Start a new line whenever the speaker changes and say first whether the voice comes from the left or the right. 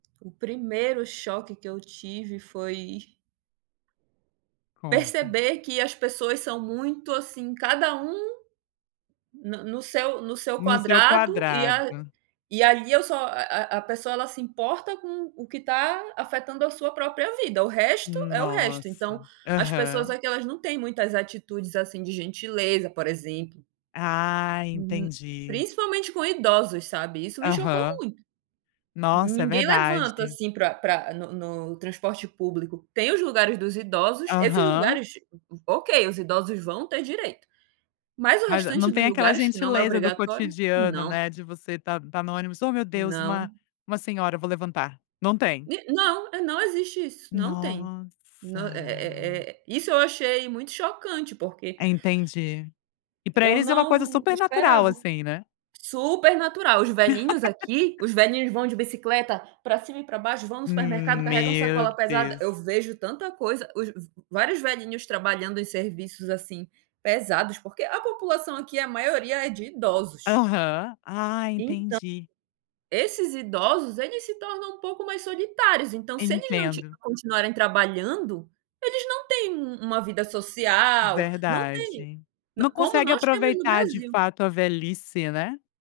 right: O primeiro choque que eu tive, foi
left: Conta.
right: perceber que as pessoas são muito, assim, cada um na no seu no seu
left: No seu
right: quadrado, e a
left: quadrado.
right: e ali eu só a a a pessoa, ela se importa com o que está afetando a sua própria vida, o resto, é o resto. Então,
left: Nossa.
right: as pessoas
left: Aham.
right: aqui, elas não têm muitas atitudes, assim, de gentileza, por exemplo.
left: Ah,
right: Hum.
left: entendi.
right: Principalmente com idosos, sabe, isso me chocou
left: Aham.
right: muito.
left: Nossa, é
right: Ninguém levanta,
left: verdade.
right: assim, pra pra no no transporte público. Tem os lugares dos idosos, esses
left: Aham.
right: lugares, ok, os idosos vão ter direito. Mas o
left: Mas, eh, não
right: restante
left: tem
right: dos
left: aquela
right: lugares, que não é
left: gentileza do
right: obrigatório,
left: cotidiano,
right: não.
left: né, de você tá tá no ônibus, "Ô meu Deus, uma
right: Não.
left: uma senhora, eu vou levantar", não tem.
right: E não eh, não existe isso, não tem.
left: Nossa.
right: Não, eh eh eh, isso eu achei muito chocante, porque
left: Entendi. E pra
right: eu
left: eles é uma coisa
right: não
left: super natural,
right: esperava.
left: assim, né.
right: Super natural, os velhinhos aqui, os velhinhos vão de bicicleta pra cima e pra baixo, vão no supermercado, carregam
left: Meu
right: sacola pesada. Eu
left: Deus.
right: vejo tanta coisa, os v vários velhinhos trabalhando em serviços, assim, pesados, porque a população aqui, a maioria é de idosos.
left: Aham. Ah,
right: Então,
left: entendi.
right: esses idosos, eles se tornam um pouco mais solitários, então se eles não ti
left: Entendo.
right: continuarem trabalhando, eles não têm um uma vida social, não têm.
left: Verdade.
right: Não,
left: Não
right: como
left: consegue
right: nós temos no
left: aproveitar de
right: Brasil.
left: fato a velhice, né.